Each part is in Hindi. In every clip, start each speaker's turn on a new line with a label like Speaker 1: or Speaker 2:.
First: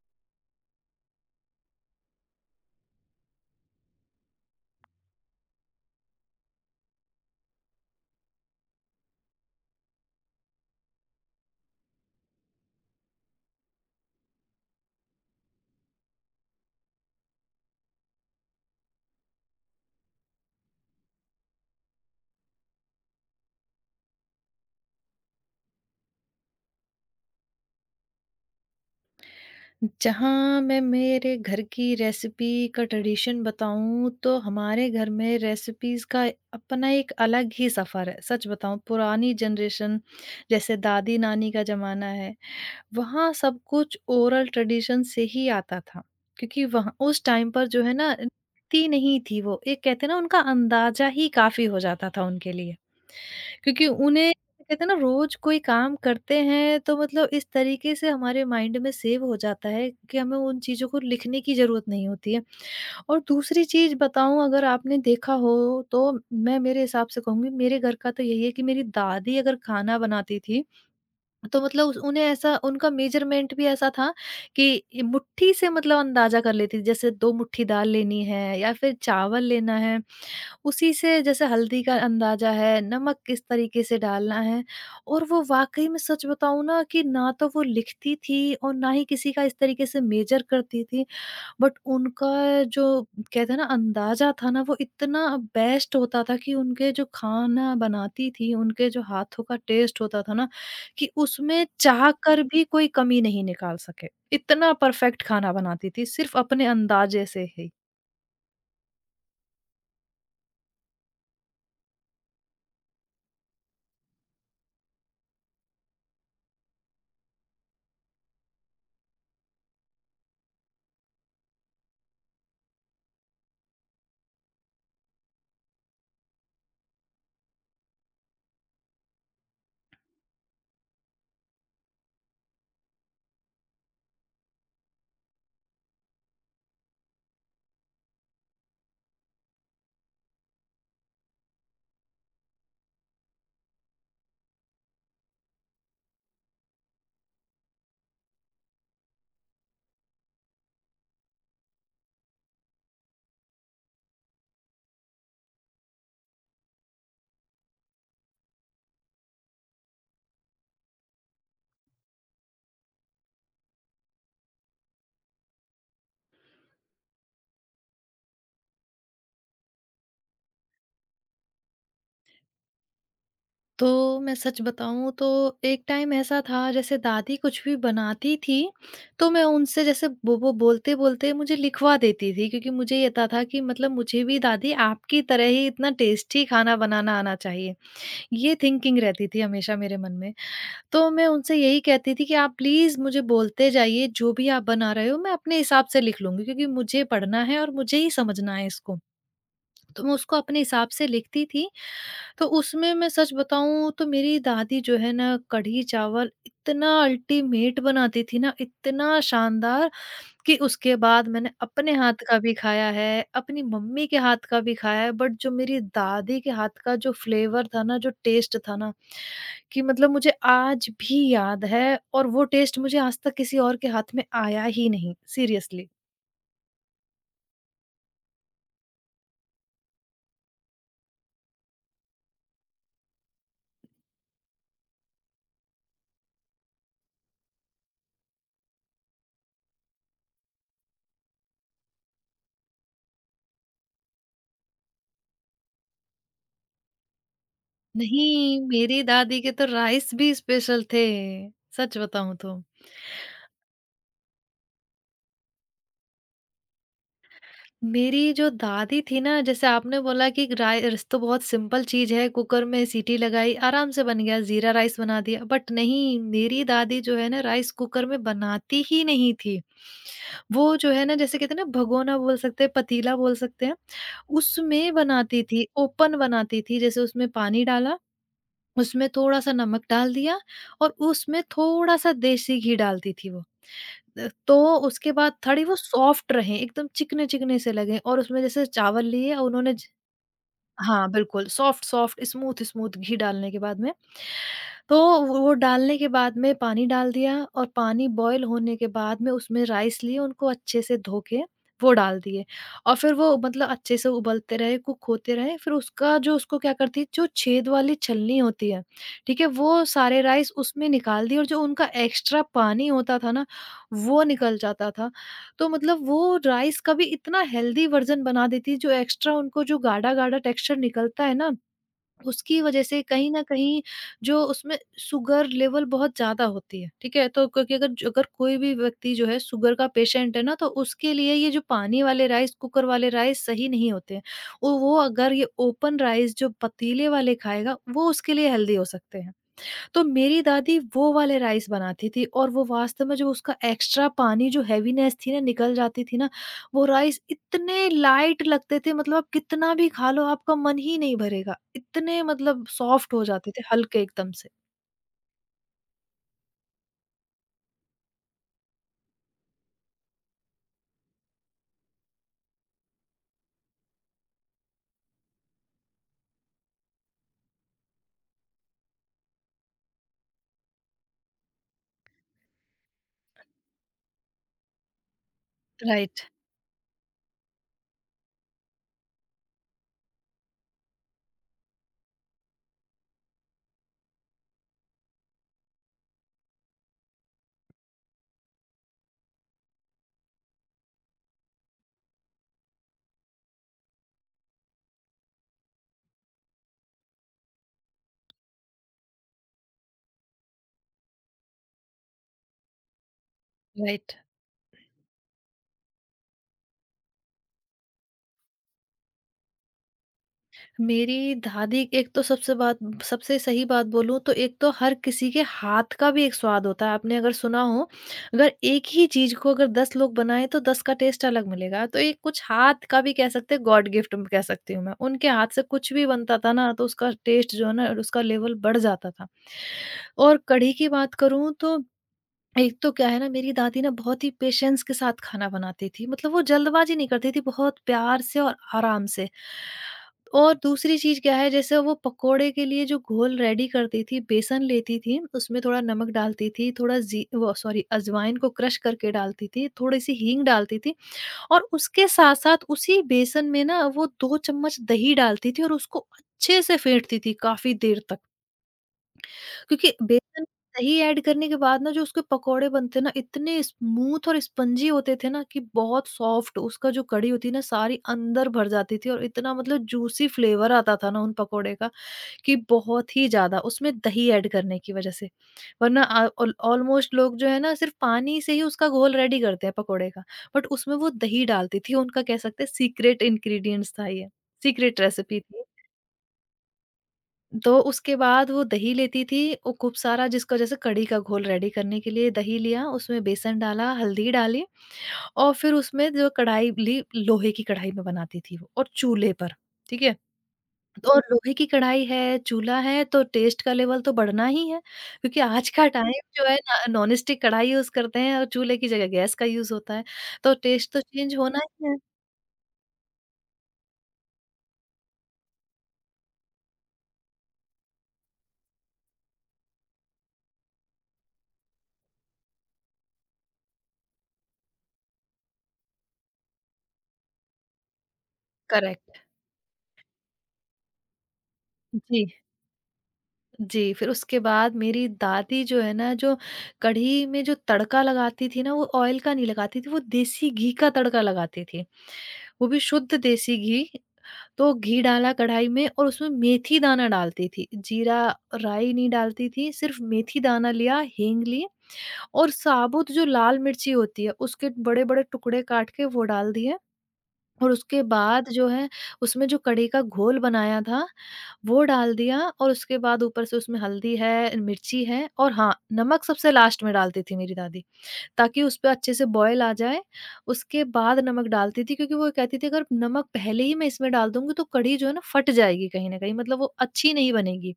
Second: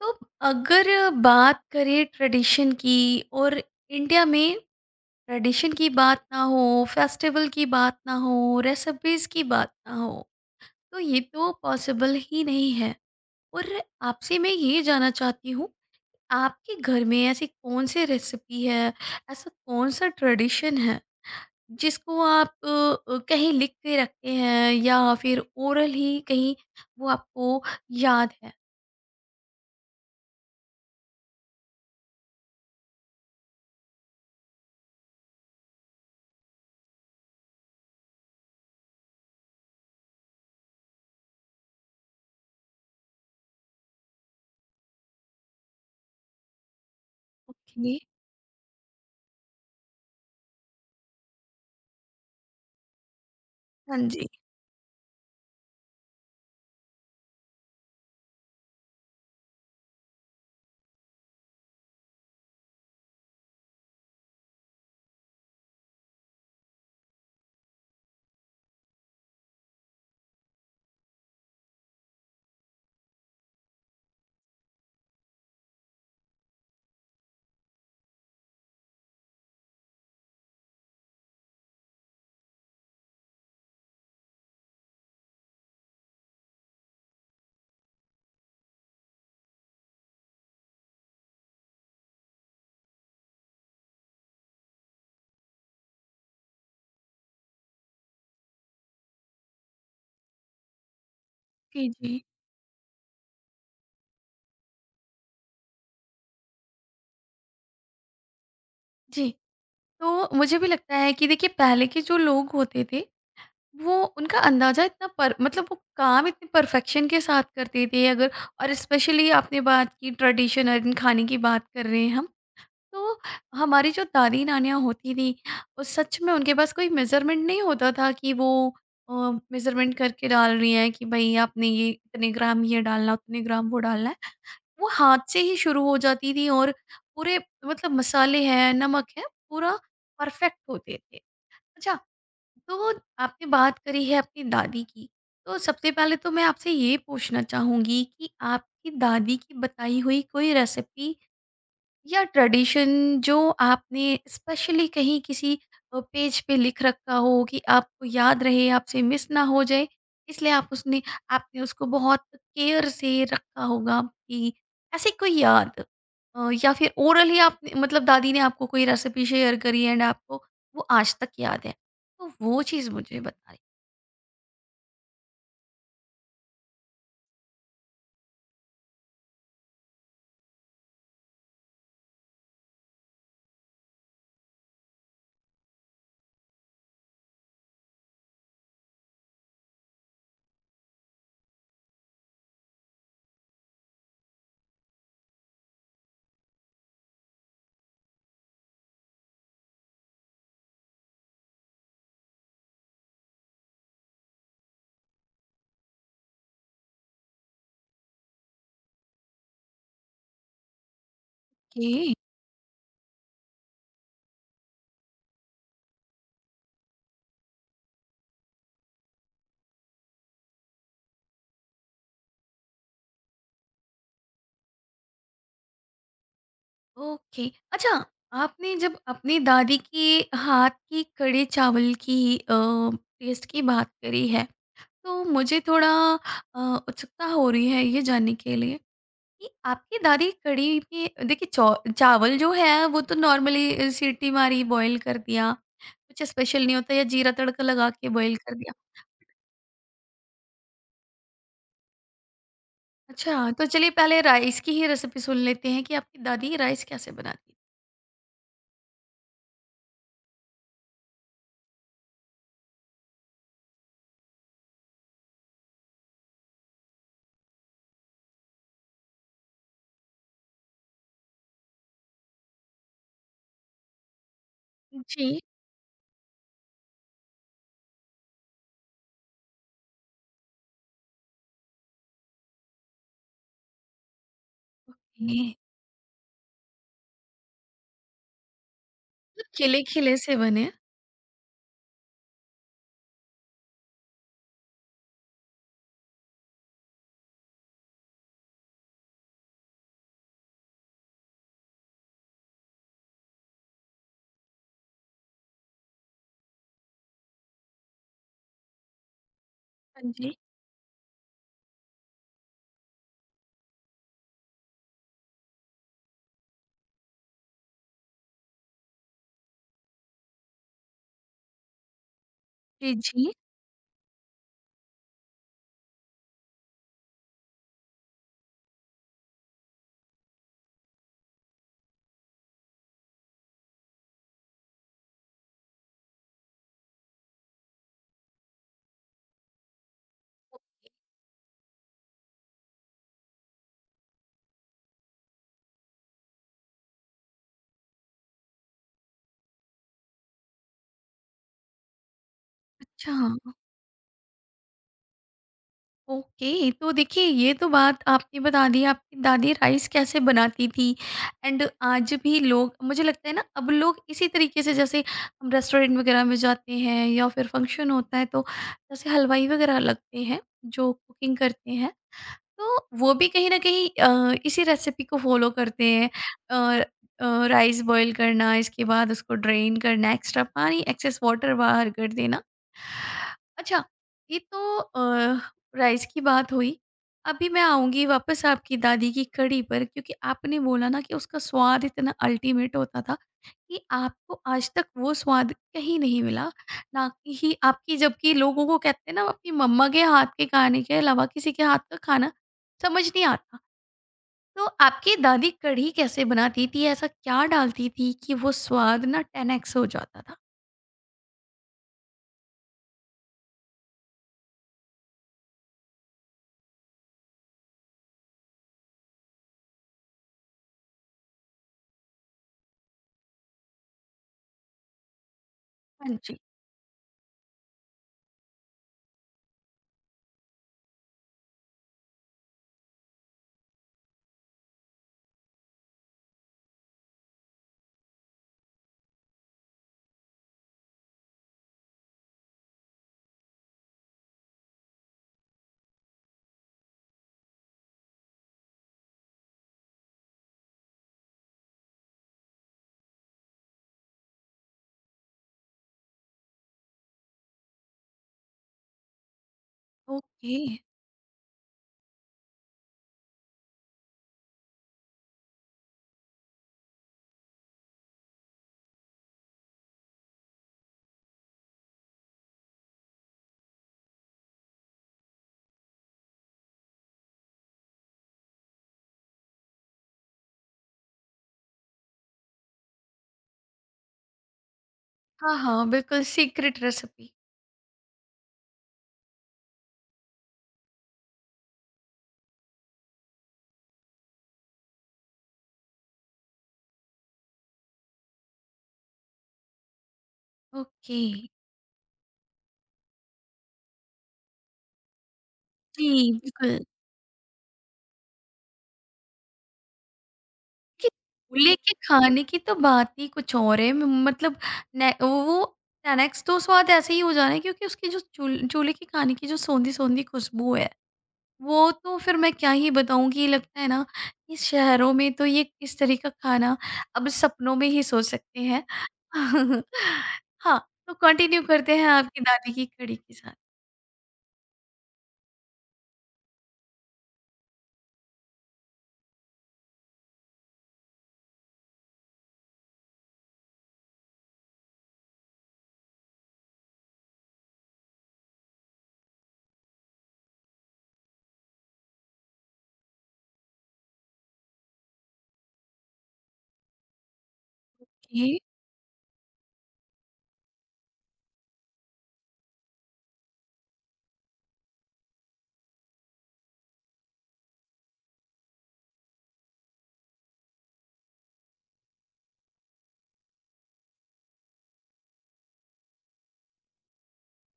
Speaker 1: तो अगर बात करें ट्रेडिशन की और इंडिया में ट्रेडिशन की बात ना हो फेस्टिवल की बात ना हो रेसिपीज की बात ना हो तो ये तो पॉसिबल ही नहीं है। और आपसे मैं ये जानना चाहती हूँ आपके घर में ऐसी कौन सी रेसिपी है ऐसा कौन सा ट्रेडिशन है जिसको आप कहीं लिख के रखते हैं या फिर ओरल ही कहीं वो आपको याद है।
Speaker 2: जहाँ मैं मेरे घर की रेसिपी का ट्रेडिशन बताऊँ तो हमारे घर में रेसिपीज़ का अपना एक अलग ही सफ़र है। सच बताऊँ पुरानी जनरेशन जैसे दादी-नानी का ज़माना है वहाँ सब कुछ ओरल ट्रेडिशन से ही आता था क्योंकि वहाँ उस टाइम पर जो है
Speaker 1: ओके।
Speaker 2: ना थी नहीं थी वो एक कहते हैं ना उनका अंदाजा ही काफी हो जाता था उनके लिए। क्योंकि
Speaker 1: हाँ जी।
Speaker 2: उन्हें कहते हैं ना रोज कोई काम करते हैं तो मतलब इस तरीके से हमारे माइंड में सेव हो जाता है कि हमें उन चीजों को लिखने की जरूरत नहीं होती है। और दूसरी चीज बताऊं अगर आपने देखा हो तो मैं मेरे हिसाब से कहूंगी मेरे घर का तो यही है कि मेरी दादी अगर खाना बनाती थी तो मतलब उस उन्हें ऐसा उनका मेजरमेंट भी ऐसा था कि ये मुट्ठी से मतलब अंदाजा कर लेती थी। जैसे 2 मुट्ठी दाल लेनी है या फिर चावल लेना है, उसी से जैसे हल्दी का अंदाजा है, नमक किस तरीके से डालना है। और वो वाक़ई में सच बताऊँ ना कि ना तो वो लिखती थी और ना ही किसी का इस तरीके से मेजर करती थी। बट उनका जो कहते हैं ना अंदाज़ा था ना वो इतना बेस्ट होता था कि उनके जो खाना बनाती थी, उनके जो हाथों का टेस्ट होता था ना कि उसमें
Speaker 1: जी
Speaker 2: चाह
Speaker 1: जी।
Speaker 2: कर भी कोई कमी नहीं निकाल सके। इतना परफेक्ट खाना बनाती थी सिर्फ़ अपने अंदाज़े से ही।
Speaker 1: जी। तो मुझे भी लगता है कि देखिए पहले के जो लोग होते थे वो उनका अंदाज़ा इतना पर मतलब वो काम इतने परफेक्शन के साथ करते थे अगर और स्पेशली आपने बात की ट्रेडिशनल खाने की बात कर रहे हैं हम तो हमारी जो दादी नानियाँ होती थी उस सच में उनके पास कोई मेजरमेंट नहीं होता था कि वो मेजरमेंट करके डाल रही हैं कि भाई आपने ये इतने ग्राम ये डालना उतने ग्राम वो डालना है। वो हाथ से ही शुरू हो जाती थी और पूरे मतलब मसाले हैं, नमक है, पूरा परफेक्ट होते थे। अच्छा, तो आपने बात करी है अपनी दादी की, तो सबसे पहले तो मैं आपसे ये पूछना चाहूँगी कि आपकी दादी की बताई हुई कोई रेसिपी या ट्रेडिशन जो आपने स्पेशली कहीं किसी पेज पे लिख रखा हो कि आपको याद रहे, आपसे मिस ना हो जाए, इसलिए आप उसने आपने उसको बहुत केयर से रखा होगा कि ऐसी कोई याद या फिर ओरली आपने मतलब दादी ने आपको कोई रेसिपी शेयर करी एंड आपको वो आज तक याद है। तो वो चीज़ मुझे बताइए।
Speaker 2: तो मैं सच बताऊँ तो एक टाइम ऐसा था जैसे दादी कुछ भी बनाती थी तो मैं उनसे जैसे वो बोलते-बोलते मुझे लिखवा देती थी, क्योंकि मुझे ये था कि मतलब मुझे भी दादी आपकी तरह ही इतना टेस्टी खाना बनाना आना चाहिए। ये थिंकिंग रहती थी हमेशा मेरे मन में। तो मैं उनसे यही कहती थी कि आप प्लीज़ मुझे बोलते जाइए, जो भी आप बना रहे हो मैं अपने हिसाब से लिख लूँगी क्योंकि मुझे पढ़ना है और मुझे ही समझना है इसको। तो मैं उसको अपने हिसाब से लिखती थी। तो उसमें मैं सच बताऊँ तो मेरी दादी जो है ना कढ़ी-चावल इतना अल्टीमेट बनाती थी ना, इतना शानदार कि उसके बाद मैंने अपने हाथ का भी खाया है, अपनी मम्मी के हाथ का भी खाया है, बट जो मेरी दादी के हाथ का जो फ्लेवर था ना, जो टेस्ट था ना, कि मतलब मुझे आज भी याद है और वो टेस्ट मुझे आज तक किसी और के हाथ में आया ही नहीं, सीरियसली।
Speaker 1: ओके। अच्छा। आपने जब अपनी दादी के हाथ की कढ़ी चावल की टेस्ट की बात करी है तो मुझे थोड़ा उत्सुकता हो रही है ये जानने के लिए कि आपकी दादी कढ़ी में देखिए चावल जो है वो तो नॉर्मली सीटी मारी बॉईल कर दिया कुछ स्पेशल नहीं होता या जीरा तड़का लगा के बॉईल कर
Speaker 2: नहीं,
Speaker 1: दिया।
Speaker 2: मेरी दादी के तो राइस भी स्पेशल थे, सच बताऊँ तो।
Speaker 1: अच्छा तो चलिए पहले राइस की ही रेसिपी सुन लेते हैं कि आपकी दादी राइस कैसे बनाती।
Speaker 2: मेरी जो दादी थी ना जैसे आपने बोला कि राइस तो बहुत सिंपल चीज़ है, कुकर में सीटी लगाई, आराम से बन गया, ज़ीरा राइस बना दिया। बट नहीं, मेरी दादी जो है ना राइस कुकर में बनाती ही नहीं थी। वो जो है ना जैसे कहते हैं ना भगोना बोल सकते हैं, पतीला बोल सकते हैं, उसमें
Speaker 1: जी थी।
Speaker 2: बनाती थी, ओपन बनाती थी। जैसे उसमें पानी डाला, उसमें थोड़ा-सा नमक डाल दिया और उसमें थोड़ा-सा देसी घी डालती थी वो। तो उसके बाद
Speaker 1: जी,
Speaker 2: थोड़ी वो सॉफ्ट रहें, एकदम चिकने-चिकने से लगें और उसमें जैसे चावल लिए
Speaker 1: ये
Speaker 2: और उन्होंने
Speaker 1: खिले खिले से बने।
Speaker 2: हाँ, बिल्कुल, सॉफ्ट-सॉफ्ट, स्मूथ-स्मूथ घी डालने के बाद में, तो वो डालने के बाद में पानी डाल दिया और पानी बॉयल होने के बाद में उसमें राइस लिए, उनको अच्छे से धो के वो डाल दिए। और फिर वो मतलब अच्छे से उबलते रहे, कुक होते रहे, फिर उसका जो उसको क्या करती है, जो छेद वाली छलनी होती है, ठीक है? वो
Speaker 1: हाँ
Speaker 2: सारे
Speaker 1: जी।
Speaker 2: राइस उसमें निकाल दिए और जो उनका एक्स्ट्रा पानी होता था ना, वो निकल जाता था। तो मतलब वो राइस का भी इतना हेल्दी वर्जन बना देती है, जो एक्स्ट्रा उनको जो गाढ़ा-गाढ़ा टेक्सचर निकलता है ना, उसकी वजह
Speaker 1: जी,
Speaker 2: से कहीं
Speaker 1: जी।
Speaker 2: न कहीं जो उसमें शुगर लेवल बहुत ज़्यादा होती है, ठीक है? तो क्योंकि अगर ज अगर कोई भी व्यक्ति जो है शुगर का पेशेंट है ना, तो उसके लिए ये जो पानी वाले राइस, कुकर वाले राइस सही नहीं होते हैं। वो अगर ये ओपन राइस जो पतीले वाले खाएगा, वो उसके लिए हेल्दी हो सकते हैं। तो मेरी दादी वो वाले राइस बनाती थी और वो वास्तव में जो उसका एक्स्ट्रा पानी जो हेवीनेस थी ना निकल जाती थी ना, वो राइस इतने लाइट लगते थे, मतलब आप कितना भी खा लो आपका मन ही नहीं भरेगा। इतने मतलब
Speaker 1: अच्छा,
Speaker 2: सॉफ्ट हो जाते थे हल्के एकदम से।
Speaker 1: ओके। तो देखिए ये तो बात आपने बता दी आपकी दादी राइस कैसे बनाती थी एंड आज भी लोग मुझे लगता है ना अब लोग इसी तरीके से जैसे हम रेस्टोरेंट वगैरह में जाते हैं या फिर फंक्शन होता है तो जैसे हलवाई वगैरह लगते हैं जो कुकिंग करते हैं तो वो भी कहीं न कहीं इसी रेसिपी को फ़ॉलो करते हैं।
Speaker 2: राइट,
Speaker 1: अ राइस बॉयल करना, इसके बाद उसको ड्रेन करना, एक्स्ट्रा पानी, एक्सेस वाटर बाहर कर देना। अच्छा, ये तो राइस की बात हुई। अभी मैं आऊँगी वापस आपकी दादी की कढ़ी पर क्योंकि आपने बोला ना कि उसका स्वाद इतना अल्टीमेट होता था कि आपको आज तक वो स्वाद कहीं नहीं मिला। ना कि ही आपकी जबकि लोगों को कहते हैं ना, अपनी मम्मा के हाथ के खाने के अलावा किसी के हाथ का खाना समझ नहीं आता।
Speaker 2: राइट।
Speaker 1: तो आपकी दादी कढ़ी कैसे बनाती थी? ऐसा क्या डालती थी कि वो स्वाद ना 10 एक्स हो जाता था?
Speaker 2: मेरी दादी एक तो सबसे सही बात बोलूँ तो एक तो हर किसी के हाथ का भी एक स्वाद होता है। आपने अगर सुना हो, अगर एक ही चीज़ को अगर 10 लोग बनाएँ तो 10 का टेस्ट अलग मिलेगा। तो ये कुछ हाथ का भी कह सकते हैं, गॉड गिफ्ट म कह सकती हूँ मैं। उनके हाथ से कुछ भी
Speaker 1: हाँ जी।
Speaker 2: बनता था ना तो उसका टेस्ट जो है ना उसका लेवल बढ़ जाता था। और कढ़ी की बात करूँ तो एक तो क्या है ना मेरी दादी ना बहुत ही पेशेंस के साथ खाना बनाती थी, मतलब वो जल्दबाजी नहीं करती थी, बहुत प्यार से और आराम से। और दूसरी चीज क्या है जैसे वो पकोड़े के लिए जो घोल रेडी करती थी बेसन लेती थी, उसमें थोड़ा नमक डालती थी, थोड़ा जी वो सॉरी अजवाइन को क्रश करके डालती थी, थोड़ी सी हींग डालती थी और उसके साथ साथ उसी बेसन में ना वो दो चम्मच दही डालती थी और उसको अच्छे से फेंटती थी काफी देर तक, क्योंकि बेसन
Speaker 1: ओके।
Speaker 2: दही ऐड करने के बाद ना जो उसके पकोड़े बनते ना इतने स्मूथ और स्पंजी होते थे ना कि बहुत सॉफ्ट, उसका जो कड़ी होती ना सारी अंदर भर जाती थी और इतना मतलब जूसी फ्लेवर आता था ना उन पकोड़े का, कि बहुत ही ज्यादा उसमें दही ऐड करने की वजह से। वरना ऑलमोस्ट लोग जो है ना सिर्फ पानी से ही उसका घोल रेडी करते हैं पकोड़े का, बट उसमें वो दही डालती थी, उनका कह सकते हैं सीक्रेट इंग्रेडिएंट्स था ये, सीक्रेट रेसिपी
Speaker 1: हाँ,
Speaker 2: थी।
Speaker 1: हाँ, बिल्कुल सीक्रेट रेसिपी।
Speaker 2: तो उसके बाद वो दही लेती थी, वो खूब सारा जिसको जैसे कढ़ी का घोल रेडी करने के लिए दही लिया, उसमें बेसन डाला, हल्दी डाली और फिर उसमें जो कढ़ाई ली, लोहे की कढ़ाई में बनाती थी वो, और चूल्हे पर, ठीक है? तो
Speaker 1: ओके।
Speaker 2: और लोहे की कढ़ाई है, चूल्हा है तो टेस्ट का लेवल तो बढ़ना ही है, क्योंकि आज का
Speaker 1: जी,
Speaker 2: टाइम जो है
Speaker 1: बिल्कुल।
Speaker 2: ना नॉन स्टिक कढ़ाई यूज़ करते हैं और चूल्हे की जगह गैस का यूज़ होता है, तो टेस्ट तो
Speaker 1: कि
Speaker 2: चेंज होना
Speaker 1: चूल्हे
Speaker 2: ही
Speaker 1: के
Speaker 2: है।
Speaker 1: खाने की तो बात ही कुछ और है। म मतलब ने वो 10 एक्स तो स्वाद ऐसे ही हो जाना है क्योंकि उसकी जो चूल्हे के खाने की जो सोंधी-सोंधी खुशबू है वो तो फिर मैं क्या ही बताऊँ कि लगता है ना कि शहरों में तो ये किस तरह का खाना अब सपनों में ही सोच सकते हैं।
Speaker 2: करेक्ट।
Speaker 1: हाँ, तो कंटिन्यू करते हैं
Speaker 2: जी।
Speaker 1: आपकी दादी की कढ़ी के साथ।
Speaker 2: जी, फिर उसके बाद मेरी दादी जो है ना, जो कढ़ी में जो तड़का लगाती थी ना, वो ऑयल का नहीं लगाती थी, वो देसी घी का तड़का लगाती थी। वो भी शुद्ध देसी घी। तो घी डाला कढ़ाई में और उसमें मेथी दाना डालती थी। जीरा, राई नहीं डालती थी, सिर्फ़ मेथी दाना लिया, हींग ली और साबुत जो लाल मिर्ची होती है, उसके बड़े-बड़े टुकड़े काट के वो डाल दिए। और उसके बाद
Speaker 1: ये
Speaker 2: जो है उसमें जो कढ़ी का घोल बनाया था वो डाल दिया और उसके बाद ऊपर से उसमें हल्दी है, मिर्ची है और हाँ, नमक सबसे लास्ट में डालती थी मेरी दादी ताकि उसपे अच्छे से बॉयल आ जाए। उसके बाद नमक डालती थी, क्योंकि वो कहती थी अगर नमक पहले ही मैं इसमें डाल दूँगी तो कढ़ी जो है ना फट जाएगी कहीं न कहीं, मतलब वो अच्छी नहीं बनेगी।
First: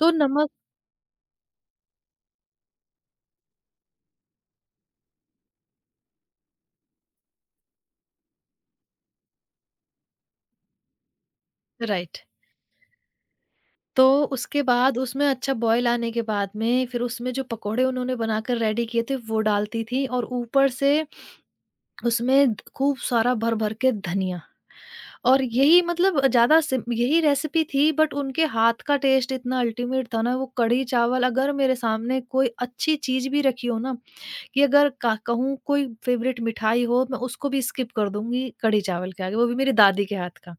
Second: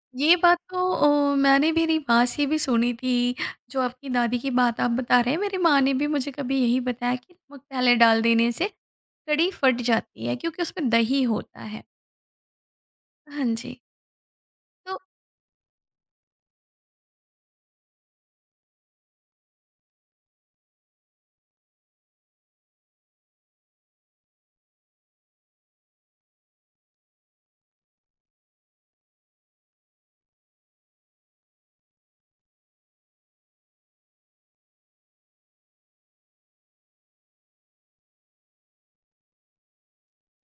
Speaker 2: तो
Speaker 1: ये
Speaker 2: नमक
Speaker 1: बात तो मैंने मेरी माँ से भी सुनी थी, जो आपकी दादी की बात आप बता रहे हैं, मेरी माँ ने भी मुझे कभी यही बताया कि नमक पहले डाल देने से कढ़ी फट जाती है क्योंकि उसमें दही होता है।
Speaker 2: राइट।
Speaker 1: हाँ जी।
Speaker 2: तो उसके
Speaker 1: तो।
Speaker 2: बाद उसमें अच्छा बॉयल आने के बाद में फिर उसमें जो पकौड़े उन्होंने बनाकर रेडी किए थे वो डालती थी और ऊपर से उसमें द खूब सारा भर-भर के धनिया, और यही मतलब ज़्यादा सिम यही रेसिपी थी, बट उनके हाथ का टेस्ट इतना अल्टीमेट था ना, वो कढ़ी चावल अगर मेरे सामने कोई अच्छी चीज़ भी रखी हो ना, कि अगर का कहूँ कोई फ़ेवरेट मिठाई हो, मैं उसको भी स्किप कर दूँगी कढ़ी चावल के आगे, वो भी मेरी दादी के हाथ का।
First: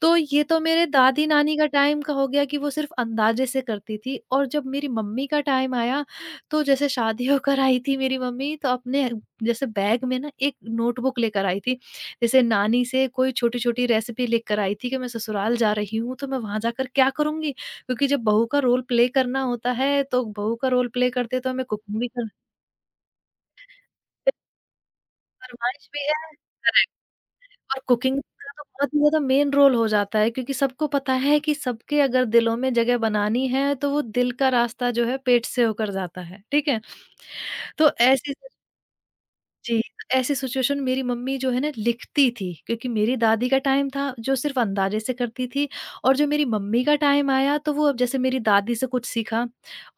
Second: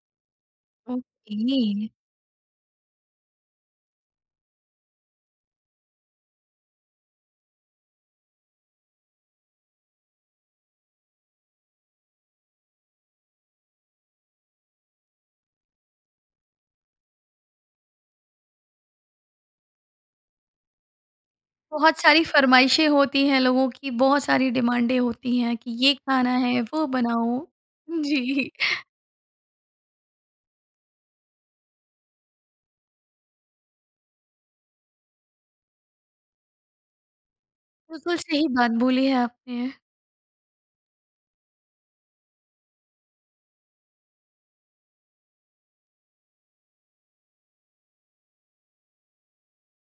Speaker 2: तो ये तो मेरे दादी-नानी
Speaker 1: ओके।
Speaker 2: का टाइम का हो गया कि वो सिर्फ़ अंदाज़े से करती थी। और जब मेरी मम्मी का टाइम आया, तो जैसे शादी होकर आई थी मेरी मम्मी, तो अपने जैसे बैग में ना एक नोटबुक लेकर आई थी। जैसे नानी से कोई छोटी-छोटी रेसिपी लेकर आई थी, कि मैं ससुराल जा रही हूँ तो मैं वहाँ जाकर क्या करूँगी? क्योंकि जब बहू का रोल प्ले करना होता है, तो बहू का रोल प्ले करते तो हमें
Speaker 1: बहुत
Speaker 2: कुकिंग भी
Speaker 1: सारी
Speaker 2: करने
Speaker 1: फ़रमाइशें होती हैं लोगों की, बहुत
Speaker 2: की
Speaker 1: सारी डिमांडें होती हैं कि
Speaker 2: फरमाइश
Speaker 1: ये
Speaker 2: भी है।
Speaker 1: खाना है, वो
Speaker 2: करेक्ट।
Speaker 1: बनाओ।
Speaker 2: और कुकिंग
Speaker 1: जी,
Speaker 2: का तो बहुत ही ज़्यादा मेन रोल हो जाता है, क्योंकि सबको पता है कि सबके अगर दिलों में जगह बनानी है तो वो दिल का रास्ता जो है पेट से होकर जाता है, ठीक है? तो
Speaker 1: बिल्कुल
Speaker 2: ऐसी
Speaker 1: सही बात बोली है आपने।
Speaker 2: जी, ऐसी सिचुएशन मेरी मम्मी जो है ना लिखती थी, क्योंकि मेरी दादी का टाइम था जो सिर्फ़ अंदाज़े से करती थी। और जो मेरी मम्मी का टाइम आया तो वो अब जैसे मेरी दादी से कुछ सीखा।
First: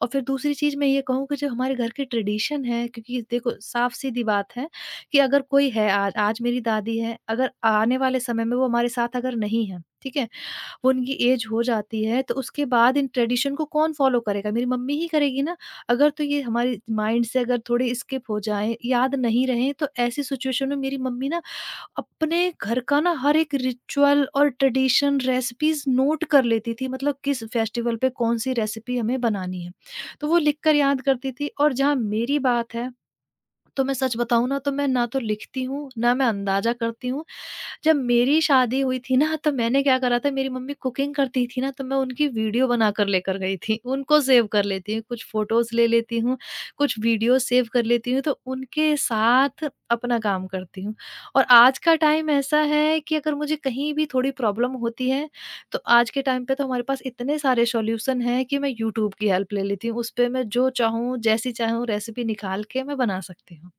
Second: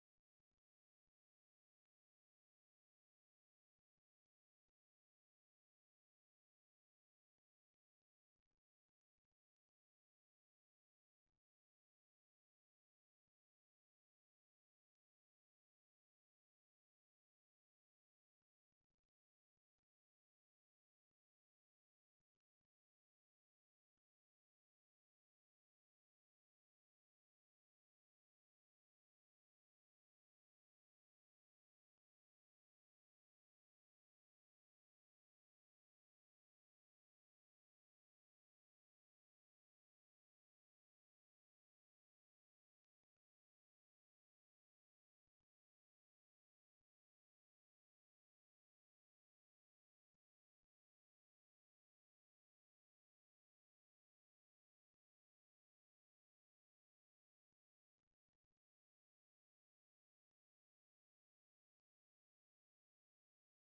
Speaker 2: और फिर दूसरी चीज़ मैं ये कहूँ कि जो हमारे घर की ट्रेडिशन है, क्योंकि देखो साफ़-सीधी बात है कि अगर कोई है, आज आज मेरी दादी है, अगर आने वाले समय में वो हमारे साथ अगर नहीं है, ठीक है? वो इनकी ऐज हो जाती है तो उसके बाद इन ट्रेडिशन को कौन फ़ॉलो करेगा? मेरी मम्मी ही करेगी ना। अगर तो ये हमारे माइंड से अगर थोड़े स्किप हो जाएँ, याद नहीं रहें तो ऐसी सिचुएशन में मेरी मम्मी ना अपने घर का ना हर एक रिचुअल और ट्रेडिशन रेसिपीज़ नोट कर लेती थी, मतलब किस फेस्टिवल पे कौन-सी रेसिपी हमें बनानी है। तो वो लिख कर याद करती थी। और जहाँ मेरी बात है, तो मैं सच बताऊँ ना तो मैं ना तो लिखती हूँ, ना मैं अंदाज़ा करती हूँ। जब मेरी शादी हुई थी ना तो मैंने क्या करा था, मेरी मम्मी कुकिंग करती थी ना तो मैं उनकी वीडियो बनाकर लेकर गई थी। उनको सेव कर लेती हूँ, कुछ फ़ोटोज़ ले लेती हूँ, कुछ वीडियो सेव कर लेती हूँ तो उनके साथ अपना काम करती हूँ। और आज का टाइम ऐसा है कि अगर मुझे कहीं भी थोड़ी प्रॉब्लम होती है तो आज के टाइम पे तो हमारे पास इतने सारे सॉल्यूशन हैं कि मैं यूट्यूब की हेल्प ले लेती हूँ। उसपे मैं जो चाहूँ, जैसी चाहूँ रेसिपी निकाल के मैं बना सकती हूँ।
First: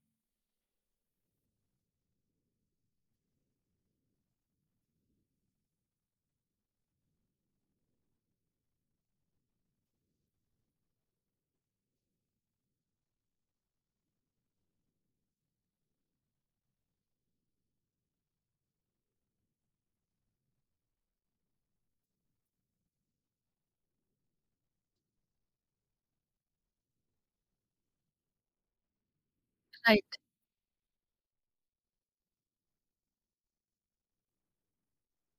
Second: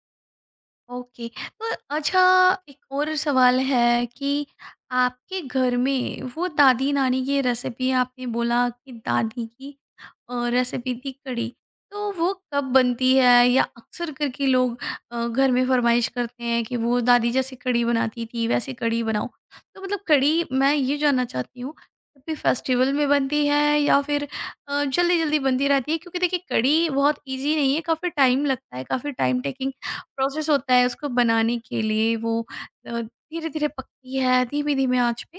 Speaker 1: ओके। तो अच्छा एक और सवाल है कि आपके घर में वो दादी नानी की रेसिपी आपने बोला कि दादी की रेसिपी थी कड़ी तो वो कब बनती है या अक्सर करके लोग घर में फरमाइश करते हैं कि वो दादी जैसे कड़ी बनाती थी वैसे कड़ी बनाओ तो मतलब कड़ी मैं ये जानना चाहती हूँ कभी फेस्टिवल में बनती है या फिर जल्दी जल्दी बनती रहती है क्योंकि देखिए कड़ी बहुत इजी नहीं है काफ़ी टाइम लगता है काफ़ी टाइम टेकिंग
Speaker 2: राइट।
Speaker 1: प्रोसेस होता है उसको बनाने के लिए वो धीरे-धीरे पकती है, धीमी-धीमी आँच पे।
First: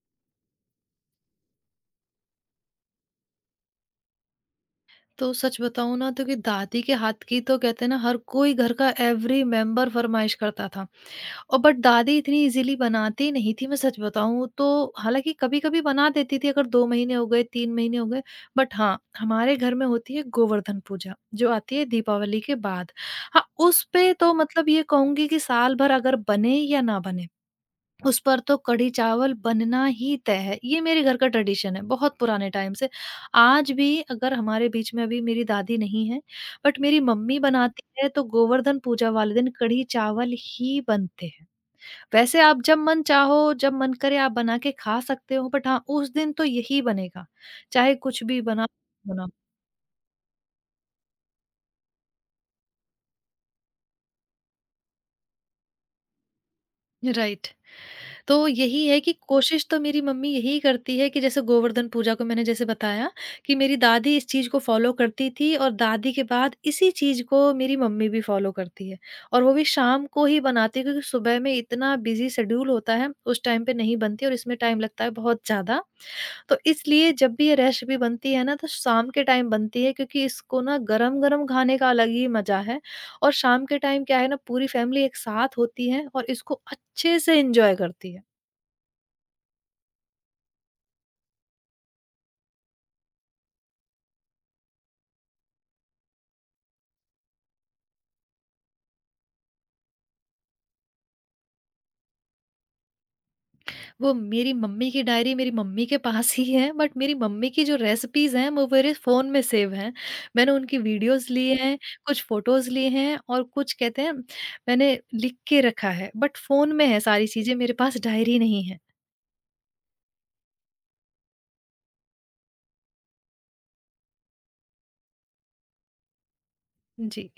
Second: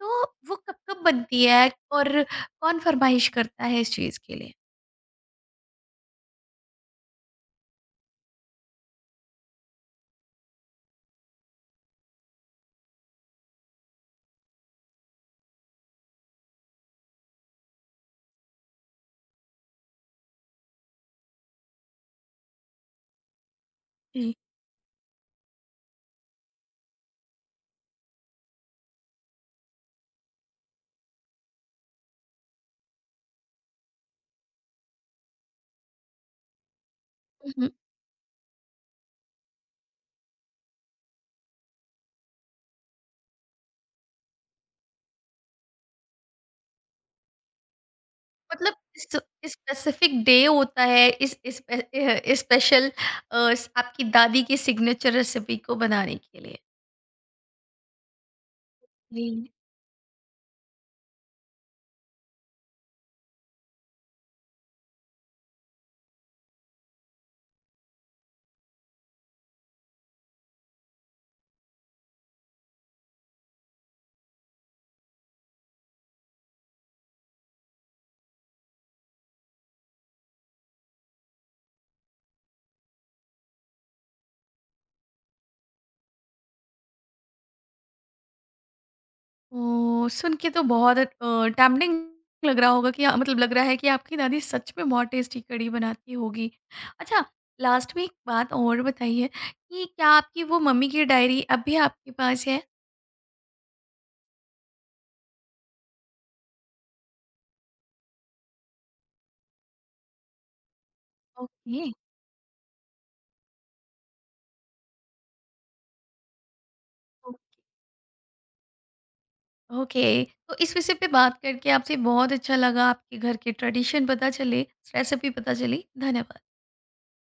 Speaker 1: तो वो कब-कब बनती है और कौन फरमाइश करता है इस चीज़ के लिए?
Speaker 2: तो सच बताऊँ ना तो कि दादी के हाथ की तो कहते हैं ना, हर कोई घर का एवरी मेंबर फरमाइश करता था। और बट दादी इतनी इजीली बनाती नहीं थी, मैं सच बताऊँ तो। हालांकि कभी कभी बना देती थी, अगर 2 महीने हो गए, 3 महीने हो गए। बट हाँ, हमारे घर में होती है गोवर्धन पूजा जो आती है दीपावली के बाद। हाँ, उस पे तो
Speaker 1: जी।
Speaker 2: मतलब ये कहूंगी कि साल भर अगर बने या ना बने, उस पर तो कढ़ी चावल बनना ही तय है। ये मेरे घर का ट्रेडिशन है, बहुत पुराने टाइम से। आज भी अगर हमारे बीच में अभी मेरी दादी नहीं है, बट मेरी मम्मी
Speaker 1: हुँ,
Speaker 2: बनाती है तो गोवर्धन पूजा वाले दिन कढ़ी चावल ही बनते हैं। वैसे आप जब मन चाहो, जब मन करे आप बना के खा सकते हो, बट हाँ, उस दिन तो यही बनेगा, चाहे कुछ भी बना,
Speaker 1: मतलब
Speaker 2: बना।
Speaker 1: इस स्पेसिफिक डे होता है इस स्पेशल अ, स आपकी दादी की सिग्नेचर रेसिपी को बनाने के लिए।
Speaker 2: राइट। तो यही है कि
Speaker 1: जी।
Speaker 2: कोशिश तो मेरी मम्मी यही करती है कि जैसे गोवर्धन पूजा को मैंने जैसे बताया कि मेरी दादी इस चीज़ को फॉलो करती थी और दादी के बाद इसी चीज़ को मेरी मम्मी भी फॉलो करती है। और वो भी शाम को ही बनाती है क्योंकि सुबह में इतना बिजी शेड्यूल होता है, उस टाइम पे नहीं बनती और इसमें टाइम लगता है बहुत ज़्यादा। तो इसलिए जब भी ये रेसिपी बनती है ना तो शाम के टाइम बनती है क्योंकि इसको ना गरम गरम खाने का अलग ही मज़ा है। और शाम के टाइम क्या है ना, पूरी फैमिली एक साथ होती है और इसको अच्छे से इंजॉय करती है।
Speaker 1: ओह! सुन के तो बहुत टेम्पटिंग लग रहा होगा कि मतलब लग रहा है कि आपकी दादी सच में बहुत टेस्टी कढ़ी बनाती होगी। अच्छा, लास्ट में एक बात और बताइए कि क्या आपकी वो मम्मी की डायरी अब भी आपके पास है?
Speaker 2: वो मेरी मम्मी की डायरी मेरी मम्मी के पास ही है, बट मेरी मम्मी की जो रेसिपीज़ हैं वो मेरे फ़ोन में सेव हैं। मैंने उनकी वीडियोज़ लिए हैं,
Speaker 1: ओके।
Speaker 2: कुछ फ़ोटोज़ लिए हैं और कुछ कहते हैं मैंने लिख के रखा है, बट फ़ोन में है सारी चीज़ें
Speaker 1: ओके,
Speaker 2: मेरे पास, डायरी नहीं है।
Speaker 1: ओके। तो इस विषय पे बात करके आपसे बहुत अच्छा लगा, आपके घर के ट्रेडिशन पता चले, रेसिपी पता चली। धन्यवाद।
Speaker 2: जी।